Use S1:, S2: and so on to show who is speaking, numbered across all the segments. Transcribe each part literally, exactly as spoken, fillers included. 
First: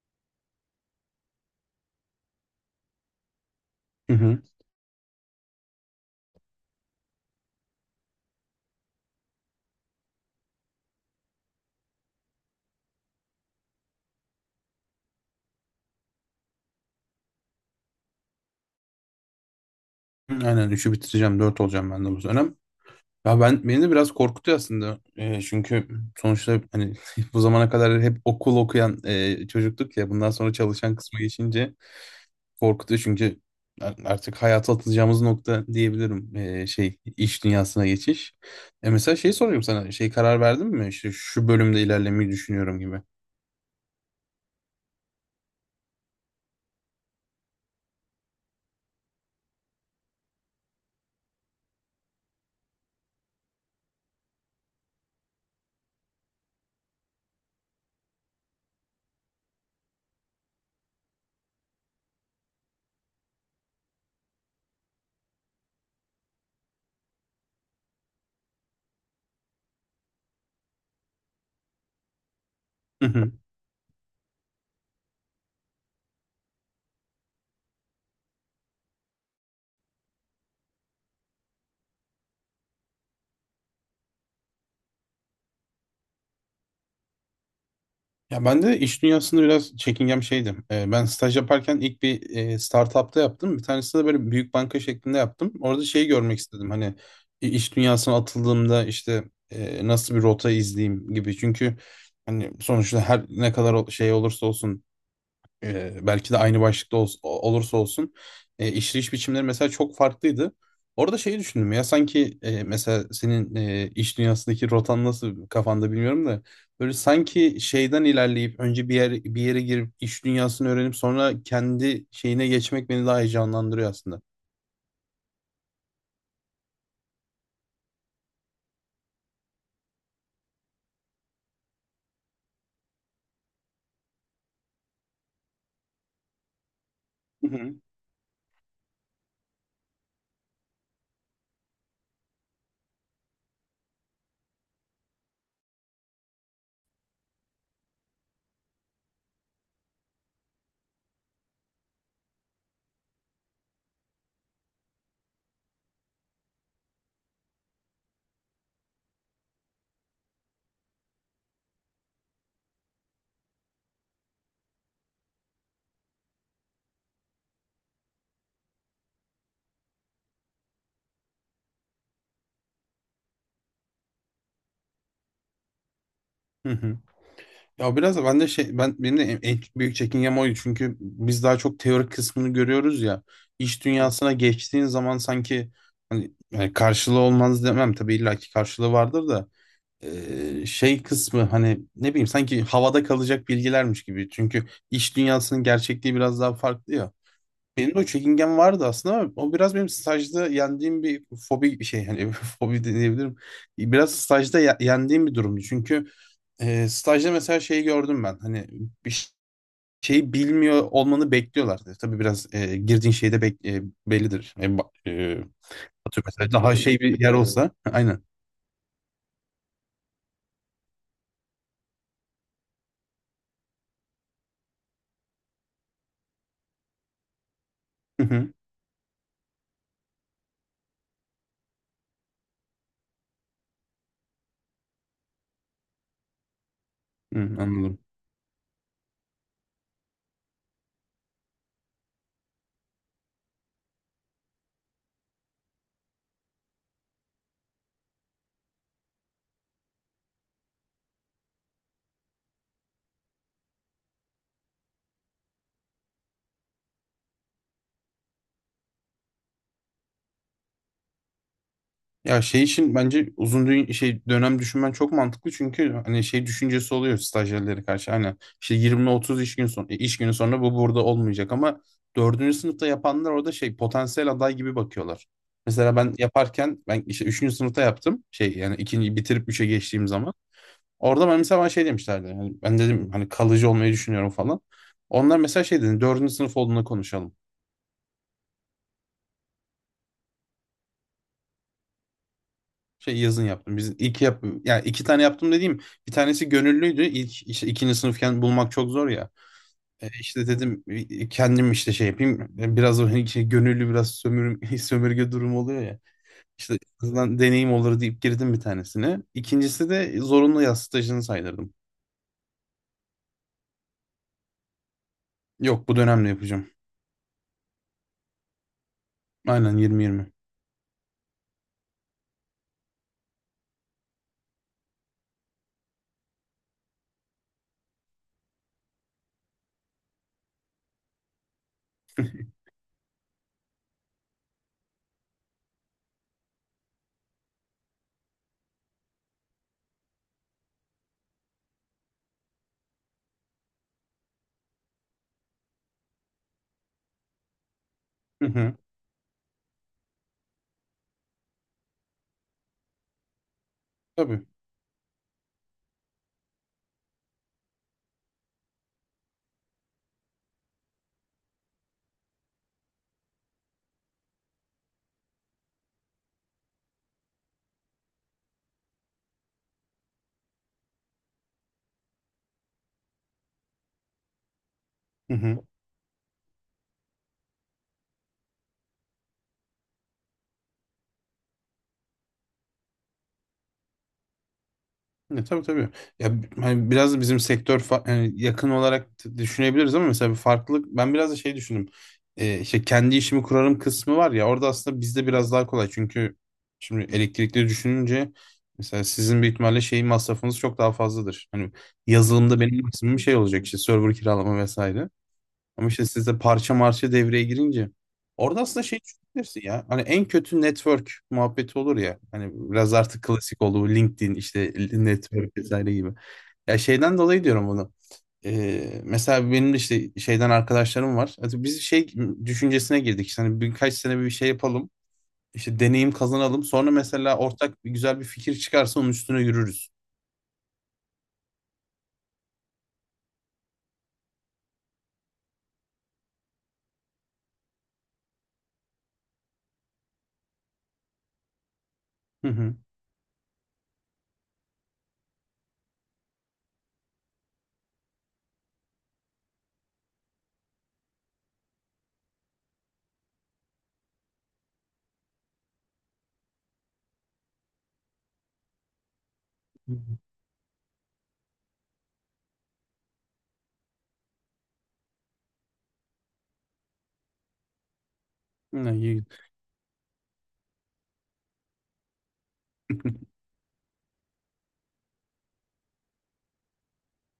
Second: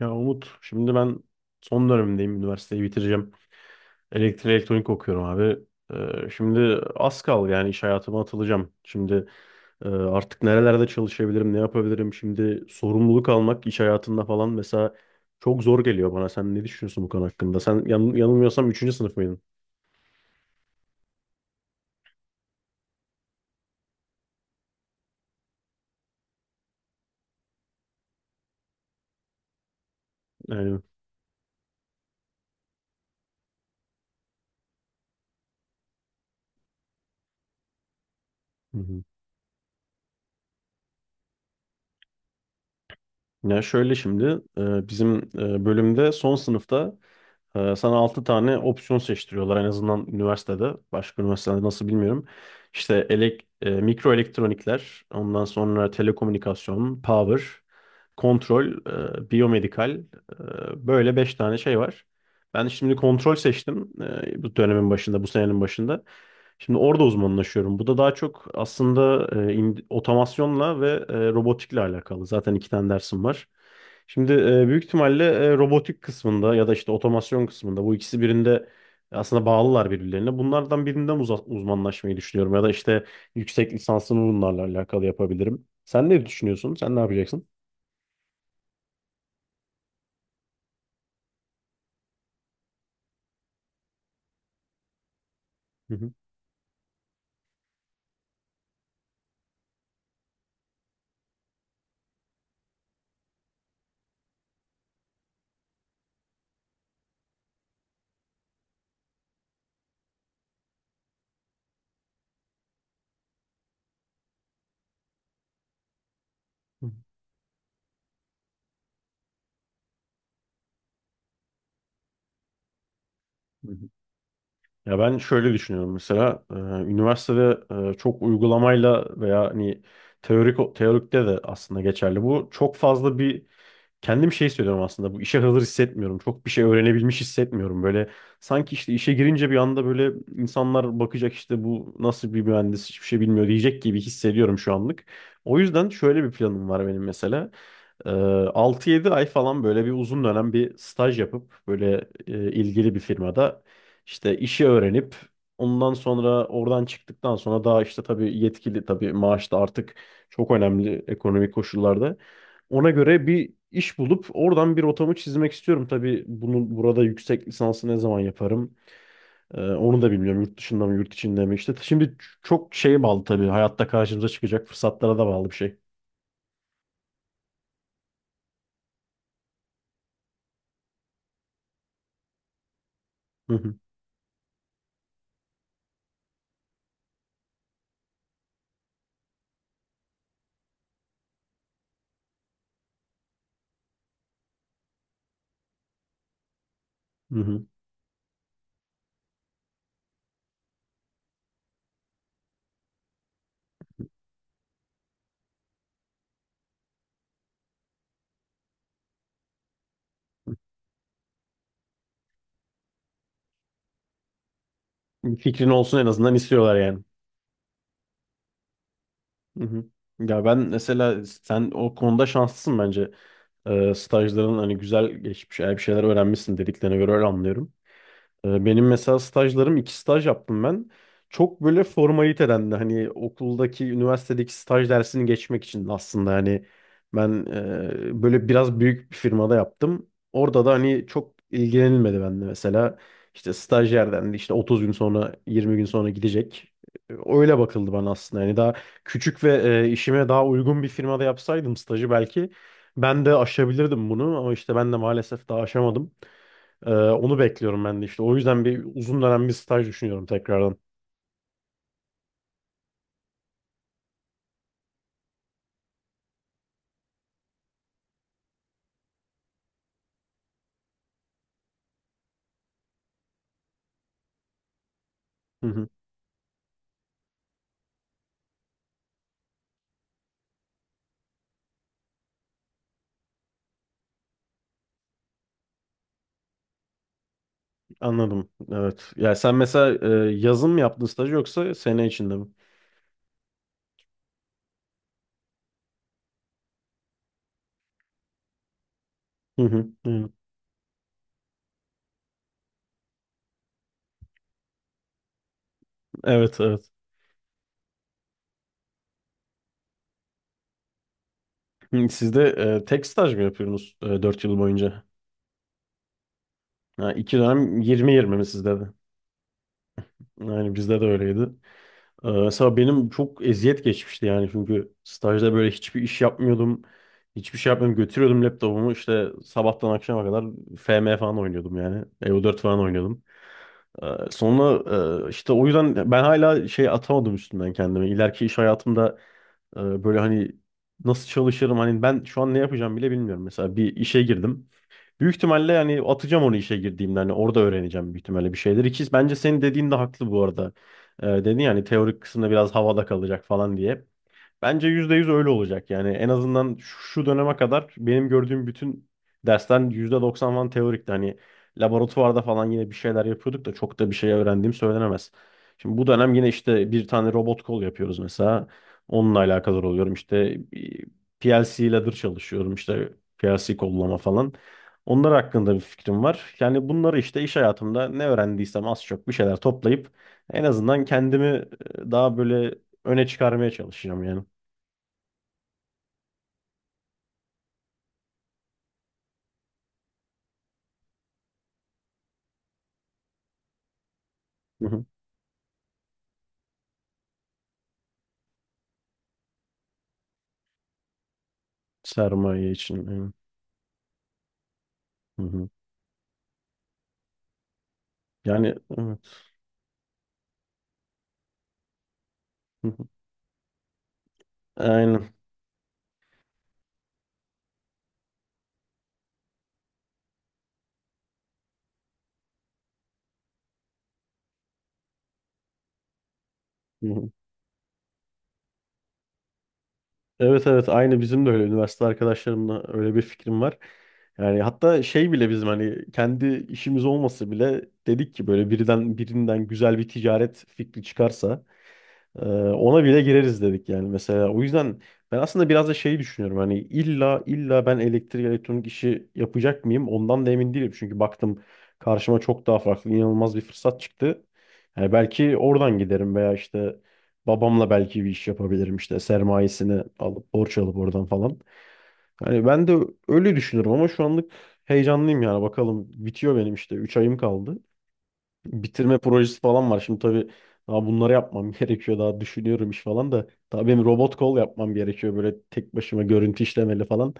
S1: Ya Umut, şimdi ben son dönemimdeyim. Üniversiteyi bitireceğim.
S2: Hı hı.
S1: Elektrik elektronik okuyorum abi. Ee, şimdi az kaldı yani iş hayatıma atılacağım. Şimdi e, artık nerelerde çalışabilirim, ne yapabilirim? Şimdi sorumluluk almak iş hayatında falan mesela çok zor geliyor bana. Sen ne düşünüyorsun bu konu hakkında? Sen yan- yanılmıyorsam üçüncü sınıf mıydın?
S2: Hı, aynen üçü bitireceğim. Dört olacağım ben de bu dönem. Ya ben beni de biraz korkutuyor aslında. Ee, çünkü sonuçta hani bu zamana kadar hep okul okuyan e, çocuktuk ya. Bundan sonra
S1: Yani,
S2: çalışan kısmı geçince korkutuyor çünkü ar- artık hayata atılacağımız nokta diyebilirim. Ee, şey iş dünyasına geçiş.
S1: hı
S2: E
S1: hı.
S2: mesela şey soruyorum sana. Şey karar verdin mi? İşte şu bölümde ilerlemeyi düşünüyorum gibi.
S1: Ya şöyle şimdi e, bizim e, bölümde son sınıfta Ee, sana altı tane opsiyon seçtiriyorlar en azından üniversitede. Başka üniversitelerde nasıl bilmiyorum. İşte elek, e, mikro elektronikler, ondan sonra telekomünikasyon, power, kontrol, e, biyomedikal. e, böyle beş tane şey var. Ben şimdi kontrol seçtim e, bu dönemin başında, bu senenin başında. Şimdi orada uzmanlaşıyorum. Bu da daha çok aslında e, in- otomasyonla ve e, robotikle alakalı. Zaten iki tane dersim var. Şimdi e, büyük ihtimalle e, robotik kısmında ya da işte otomasyon kısmında bu ikisi birinde aslında bağlılar birbirlerine. Bunlardan birinden uza- uzmanlaşmayı düşünüyorum ya da işte yüksek lisansımı bunlarla alakalı yapabilirim. Sen ne düşünüyorsun? Sen ne yapacaksın?
S2: Ya ben de iş dünyasında biraz çekingen bir şeydim. Ee, ben staj yaparken ilk bir e, startup'ta yaptım. Bir tanesinde böyle büyük banka şeklinde yaptım. Orada
S1: Hı
S2: şeyi
S1: hı.
S2: görmek istedim. Hani i- iş dünyasına atıldığımda işte e, nasıl bir rota izleyeyim gibi. Çünkü hani sonuçta her ne kadar o- şey olursa olsun, e, belki de aynı başlıkta ols- olursa olsun, e, işleyiş biçimleri mesela çok farklıydı. Orada şeyi düşündüm ya sanki, e, mesela senin e, iş dünyasındaki rotan nasıl kafanda bilmiyorum da
S1: Hı
S2: böyle sanki şeyden ilerleyip önce bir yer bir yere girip iş dünyasını öğrenip sonra kendi şeyine geçmek beni daha
S1: hı.
S2: heyecanlandırıyor aslında.
S1: Ya ben şöyle düşünüyorum mesela, e, üniversitede e, çok uygulamayla veya hani teorik teorikte de aslında geçerli bu. Çok fazla bir kendim şey söylüyorum, aslında bu işe hazır hissetmiyorum. Çok bir şey öğrenebilmiş
S2: Hı hı.
S1: hissetmiyorum. Böyle sanki işte işe girince bir anda böyle insanlar bakacak, işte bu nasıl bir mühendis, hiçbir şey bilmiyor diyecek gibi hissediyorum şu anlık. O yüzden şöyle bir planım var benim mesela. Ee, altı yedi ay falan böyle bir uzun dönem bir staj yapıp böyle e, ilgili bir firmada işte işi öğrenip, ondan sonra oradan çıktıktan sonra daha işte tabii yetkili, tabii maaş da artık çok önemli ekonomik koşullarda. Ona göre bir iş bulup oradan bir rotamı çizmek istiyorum. Tabii bunu burada, yüksek lisansı ne zaman yaparım? Ee, onu da bilmiyorum. Yurt dışında mı, yurt içinde mi? İşte şimdi çok şeye bağlı tabii. Hayatta karşımıza çıkacak fırsatlara da bağlı bir şey.
S2: Hı hı. Ya biraz da ben de şey, ben benim de en en büyük çekingem oydu çünkü biz daha çok teorik kısmını görüyoruz ya,
S1: Hı hı.
S2: iş dünyasına geçtiğin zaman sanki hani yani karşılığı olmaz demem tabii illaki karşılığı vardır da eee, şey kısmı hani ne bileyim sanki havada kalacak bilgilermiş gibi çünkü iş dünyasının gerçekliği biraz daha farklı ya.
S1: Hı hı.
S2: Benim de o çekingen vardı aslında ama o biraz benim stajda yendiğim bir fobi bir şey hani fobi diyebilirim. Biraz stajda ye- yendiğim bir durumdu çünkü e, stajda mesela şeyi gördüm ben. Hani bir ş- şeyi bilmiyor olmanı bekliyorlardı. Tabii biraz, e, girdiğin şeyde bek e, bellidir. E, ba- e,
S1: Bir fikrin olsun en
S2: atıyorum
S1: azından
S2: mesela
S1: istiyorlar
S2: daha şey
S1: yani.
S2: bir yer olsa. Aynen.
S1: Hı hı. Ya ben mesela, sen o konuda şanslısın bence. Ee, stajların hani güzel geçmiş, eğer bir şeyler öğrenmişsin dediklerine göre öyle anlıyorum.
S2: Hı hı.
S1: Ee, Benim mesela stajlarım, iki staj yaptım ben. Çok böyle formaliteden de, hani okuldaki üniversitedeki staj dersini geçmek için aslında, yani ben
S2: Hı, anladım.
S1: e, böyle biraz büyük bir firmada yaptım. Orada da hani çok ilgilenilmedi bende mesela. İşte stajyer dendi, işte otuz gün sonra yirmi gün sonra gidecek. E, Öyle bakıldı bana aslında. Yani daha küçük ve e, işime daha uygun bir firmada yapsaydım stajı, belki ben de aşabilirdim bunu, ama işte ben de maalesef daha aşamadım. Ee, onu bekliyorum ben de işte. O yüzden bir uzun dönem bir staj düşünüyorum tekrardan.
S2: Ya şey için bence uzun dü- şey dönem düşünmen çok mantıklı çünkü hani şey düşüncesi oluyor stajyerlere karşı hani işte yirmi otuz iş gün son e, iş günü sonra bu burada olmayacak ama dördüncü sınıfta yapanlar orada şey potansiyel aday gibi bakıyorlar.
S1: Hı hı,
S2: Mesela ben yaparken ben işte üçüncü sınıfta yaptım şey, yani ikinci bitirip üçe geçtiğim zaman orada ben mesela bana şey demişlerdi, yani ben dedim hani kalıcı olmayı düşünüyorum falan. Onlar mesela şey dedi, dördüncü sınıf olduğunda konuşalım.
S1: anladım. Evet. Ya sen mesela e, yazın mı yaptın staj yoksa sene içinde mi?
S2: Şey yazın yaptım. Biz ilk yap, yani iki tane yaptım dediğim, bir tanesi gönüllüydü. İlk işte ikinci sınıfken bulmak çok zor ya.
S1: Hı hı,
S2: E,
S1: hı.
S2: işte dedim, e, kendim işte şey yapayım. E, Biraz o hani şey, gönüllü biraz sömür, sömürge durumu oluyor ya.
S1: Evet,
S2: İşte
S1: evet.
S2: en azından deneyim olur deyip girdim bir tanesine. İkincisi de zorunlu yaz stajını saydırdım.
S1: Hı, Siz de e, tek staj mı yapıyorsunuz e, dört yıl boyunca?
S2: Yok, bu dönemde yapacağım.
S1: Ha, iki dönem yirmi yirmi mi sizde de?
S2: Aynen yirmi yirmi.
S1: Yani bizde de öyleydi. E, mesela benim çok eziyet geçmişti yani, çünkü stajda böyle hiçbir iş yapmıyordum. Hiçbir şey yapmıyordum. Götürüyordum laptopumu, işte sabahtan akşama kadar F M falan oynuyordum yani. E O dört falan oynuyordum. Ee, Sonra e, işte o yüzden ben hala şey atamadım üstümden kendimi, İleriki iş hayatımda e, böyle hani nasıl çalışırım, hani ben şu an ne yapacağım bile bilmiyorum. Mesela bir işe girdim. Büyük ihtimalle yani atacağım onu, işe girdiğimde hani orada öğreneceğim büyük
S2: Hı
S1: ihtimalle bir
S2: hı.
S1: şeyler. İki, bence senin dediğin de haklı bu arada. Ee, dedin yani teorik kısımda biraz havada kalacak falan diye.
S2: Tabii.
S1: Bence yüzde yüz öyle olacak. Yani en azından şu döneme kadar benim gördüğüm bütün derslerin doksan falan teorikti. Hani laboratuvarda falan yine bir şeyler yapıyorduk da, çok da bir şey öğrendiğim söylenemez. Şimdi bu dönem yine işte bir tane robot kol yapıyoruz mesela. Onunla alakadar oluyorum. İşte P L C ladder çalışıyorum. İşte P L C kollama falan. Onlar
S2: Hı hı.
S1: hakkında bir fikrim var. Yani bunları, işte iş hayatımda ne öğrendiysem az çok bir şeyler toplayıp en azından kendimi e, daha böyle öne çıkarmaya çalışacağım yani.
S2: Ya, tabii tabii. Ya b- hani biraz da bizim sektör fa- yani yakın olarak t- düşünebiliriz ama mesela bir farklılık ben biraz da şey düşündüm. Ee, işte kendi işimi kurarım kısmı var ya, orada
S1: Hı
S2: aslında
S1: hı.
S2: bizde biraz daha kolay çünkü şimdi elektrikli düşününce, mesela sizin büyük ihtimalle şeyin masrafınız çok daha fazladır. Hani yazılımda
S1: Sermaye
S2: benim
S1: için.
S2: maksimum
S1: evet.
S2: şey olacak, işte server kiralama vesaire.
S1: Hı hı.
S2: Ama işte sizde parça marşı devreye girince orada
S1: Yani
S2: aslında şey
S1: evet.
S2: düşünürsün ya. Hani en kötü network muhabbeti olur ya. Hani
S1: Hı
S2: biraz
S1: hı.
S2: artık klasik oldu bu LinkedIn, işte
S1: Aynen.
S2: network vesaire gibi. Ya şeyden dolayı diyorum bunu. Ee, mesela benim de işte şeyden arkadaşlarım var. Hadi biz şey düşüncesine girdik. İşte hani birkaç sene bir şey yapalım. İşte deneyim kazanalım. Sonra
S1: Hı hı.
S2: mesela ortak bir güzel bir fikir çıkarsa onun üstüne yürürüz.
S1: Evet, evet, aynı bizim de öyle, üniversite arkadaşlarımla öyle bir fikrim var. Yani hatta şey bile bizim, hani kendi işimiz olması bile, dedik ki böyle birden birinden güzel bir ticaret fikri çıkarsa Ee,
S2: Hı hı.
S1: ona bile gireriz dedik yani mesela. O yüzden ben aslında biraz da şeyi düşünüyorum. Hani illa illa ben elektrik elektronik işi yapacak mıyım? Ondan da emin değilim. Çünkü baktım karşıma çok daha farklı, inanılmaz bir fırsat çıktı. Yani belki oradan giderim veya işte babamla belki bir iş yapabilirim, işte
S2: Hı
S1: sermayesini
S2: hı.
S1: alıp, borç alıp oradan falan. Hani ben de öyle düşünüyorum, ama şu anlık heyecanlıyım yani, bakalım bitiyor benim, işte üç ayım kaldı,
S2: Ne
S1: bitirme
S2: iyi.
S1: projesi falan var. Şimdi tabii daha bunları yapmam gerekiyor. Daha düşünüyorum iş falan da. Tabii benim robot kol yapmam gerekiyor. Böyle tek başıma görüntü işlemeli falan.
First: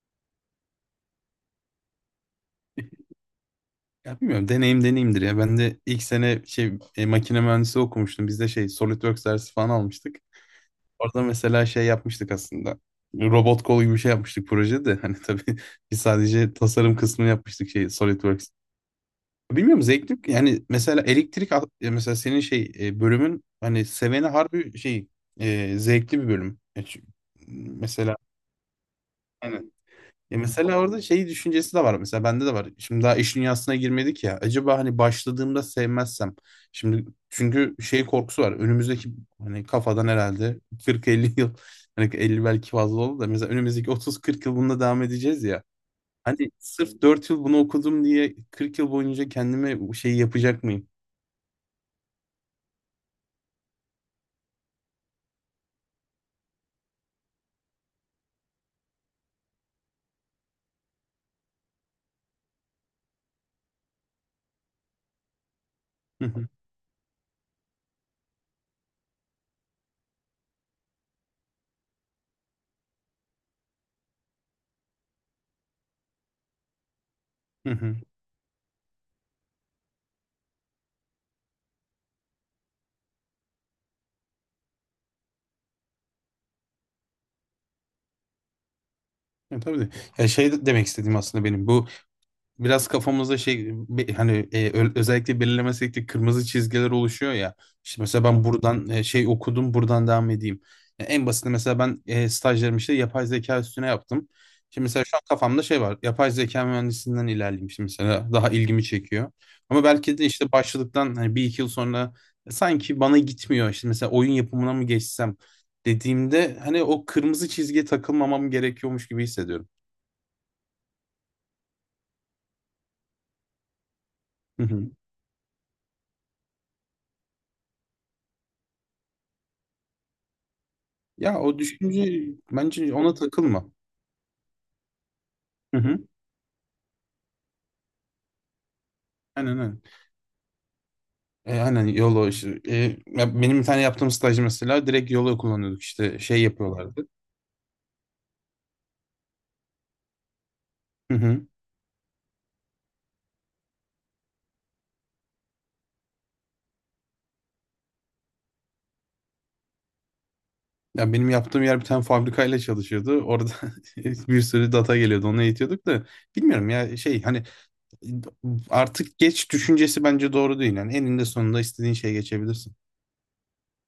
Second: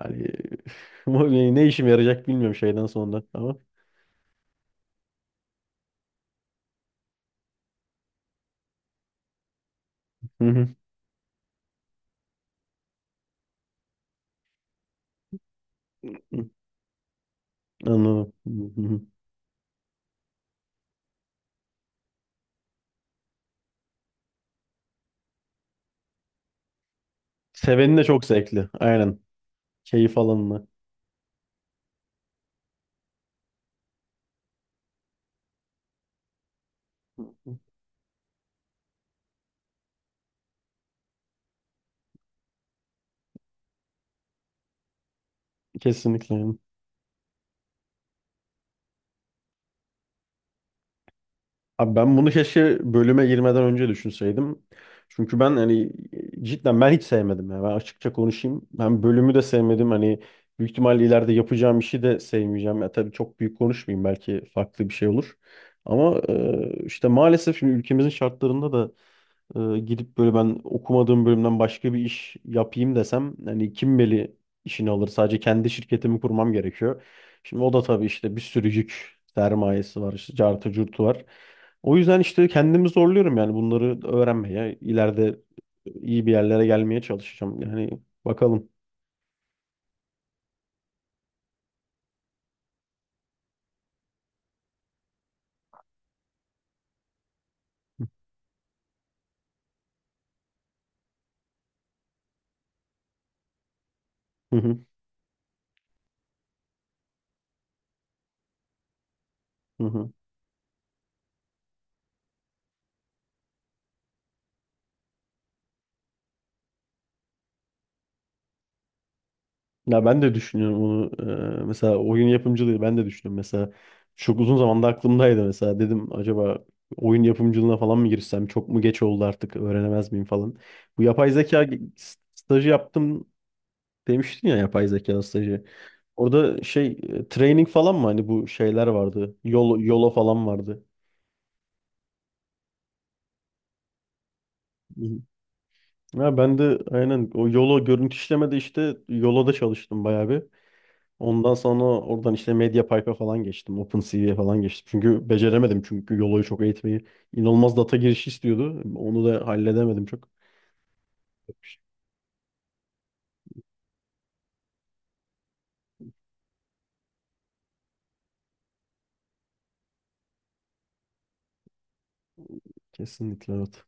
S1: Yani ama ne işime yarayacak bilmiyorum şeyden sonra. Ama
S2: Ya bilmiyorum, deneyim deneyimdir ya. Ben de ilk sene şey, e, makine mühendisi okumuştum. Biz de şey SolidWorks dersi falan almıştık.
S1: hı hı.
S2: Orada mesela şey yapmıştık aslında. Robot kol gibi bir şey yapmıştık projede. Hani tabii biz sadece tasarım kısmını yapmıştık, şey
S1: anladım.
S2: SolidWorks.
S1: Hı hı.
S2: Bilmiyorum, zevkli. Yani mesela elektrik al- ya mesela senin şey, e, bölümün hani seveni harbi şey, e, zevkli bir bölüm. E, çünkü
S1: Seveni de
S2: mesela
S1: çok zevkli. Aynen. Keyif
S2: ya
S1: alanına.
S2: mesela orada şey düşüncesi de var. Mesela bende de var. Şimdi daha iş dünyasına girmedik ya. Acaba hani başladığımda sevmezsem. Şimdi çünkü şey korkusu var. Önümüzdeki hani kafadan herhalde kırk elli yıl. Hani elli belki fazla oldu da. Mesela önümüzdeki otuz kırk yıl bununla devam edeceğiz ya.
S1: Kesinlikle.
S2: Hani sırf dört yıl bunu okudum diye kırk yıl boyunca kendime şey yapacak mıyım?
S1: Abi ben bunu keşke bölüme girmeden önce düşünseydim. Çünkü ben, hani cidden ben hiç sevmedim ya. Ben açıkça konuşayım. Ben bölümü de sevmedim. Hani büyük ihtimalle ileride yapacağım işi de sevmeyeceğim. Ya tabii çok büyük konuşmayayım, belki farklı bir şey olur. Ama
S2: Hı hı.
S1: e, işte maalesef şimdi ülkemizin şartlarında da e, gidip böyle ben okumadığım bölümden başka bir iş yapayım desem, hani kim beli işini alır? Sadece kendi şirketimi kurmam gerekiyor. Şimdi
S2: Hı
S1: o da
S2: hı.
S1: tabii işte bir sürü yük, sermayesi var, işte cartı curtu var. O yüzden işte kendimi zorluyorum yani bunları öğrenmeye. İleride iyi bir yerlere gelmeye çalışacağım. Yani bakalım.
S2: Ya tabii de. Ya şey de- demek istediğim aslında benim bu biraz kafamızda şey be- hani, e, ö- özellikle belirlemesek de kırmızı çizgiler oluşuyor ya. İşte mesela ben buradan, e, şey okudum buradan devam edeyim. Ya en basiti mesela ben, e, stajlarımı işte yapay zeka üstüne yaptım.
S1: Hı hı,
S2: Şimdi mesela şu an kafamda şey var. Yapay zeka mühendisinden ilerleyeyim işte, mesela daha ilgimi çekiyor.
S1: hı
S2: Ama
S1: hı.
S2: belki de işte başladıktan hani bir iki yıl sonra e, sanki bana gitmiyor. İşte mesela oyun yapımına mı geçsem dediğimde hani o kırmızı çizgiye takılmamam gerekiyormuş gibi hissediyorum.
S1: Ya ben de düşünüyorum onu. Ee, mesela oyun yapımcılığı ben de düşünüyorum. Mesela çok uzun zamanda aklımdaydı mesela. Dedim acaba oyun yapımcılığına falan mı girsem? Çok mu geç oldu artık, öğrenemez miyim falan. Bu yapay
S2: Ya o
S1: zeka ge- s-
S2: düşünce,
S1: stajı
S2: bence ona
S1: yaptım
S2: takılma.
S1: demiştin ya, yapay zeka stajı.
S2: Hı hı.
S1: Orada şey, e, training falan mı hani, bu şeyler vardı.
S2: Aynen
S1: Yolo,
S2: aynen.
S1: Yolo falan vardı.
S2: E, aynen YOLO işte. E, ya benim bir tane yaptığım staj mesela
S1: Hı
S2: direkt
S1: hı.
S2: YOLO kullanıyorduk, işte
S1: Ya
S2: şey
S1: ben de
S2: yapıyorlardı.
S1: aynen o Yolo, görüntü işlemede işte Yolo'da çalıştım bayağı bir.
S2: Hı hı.
S1: Ondan sonra oradan işte MediaPipe'a falan geçtim. OpenCV'ye falan geçtim. Çünkü beceremedim, çünkü Yolo'yu çok eğitmeyi. İnanılmaz data girişi istiyordu. Onu da halledemedim çok.
S2: Ya benim yaptığım yer bir tane fabrikayla çalışıyordu. Orada bir sürü data geliyordu, onu eğitiyorduk da bilmiyorum ya şey hani artık geç düşüncesi bence doğru değil. Yani eninde sonunda istediğin şeye geçebilirsin.
S1: Kesinlikle evet.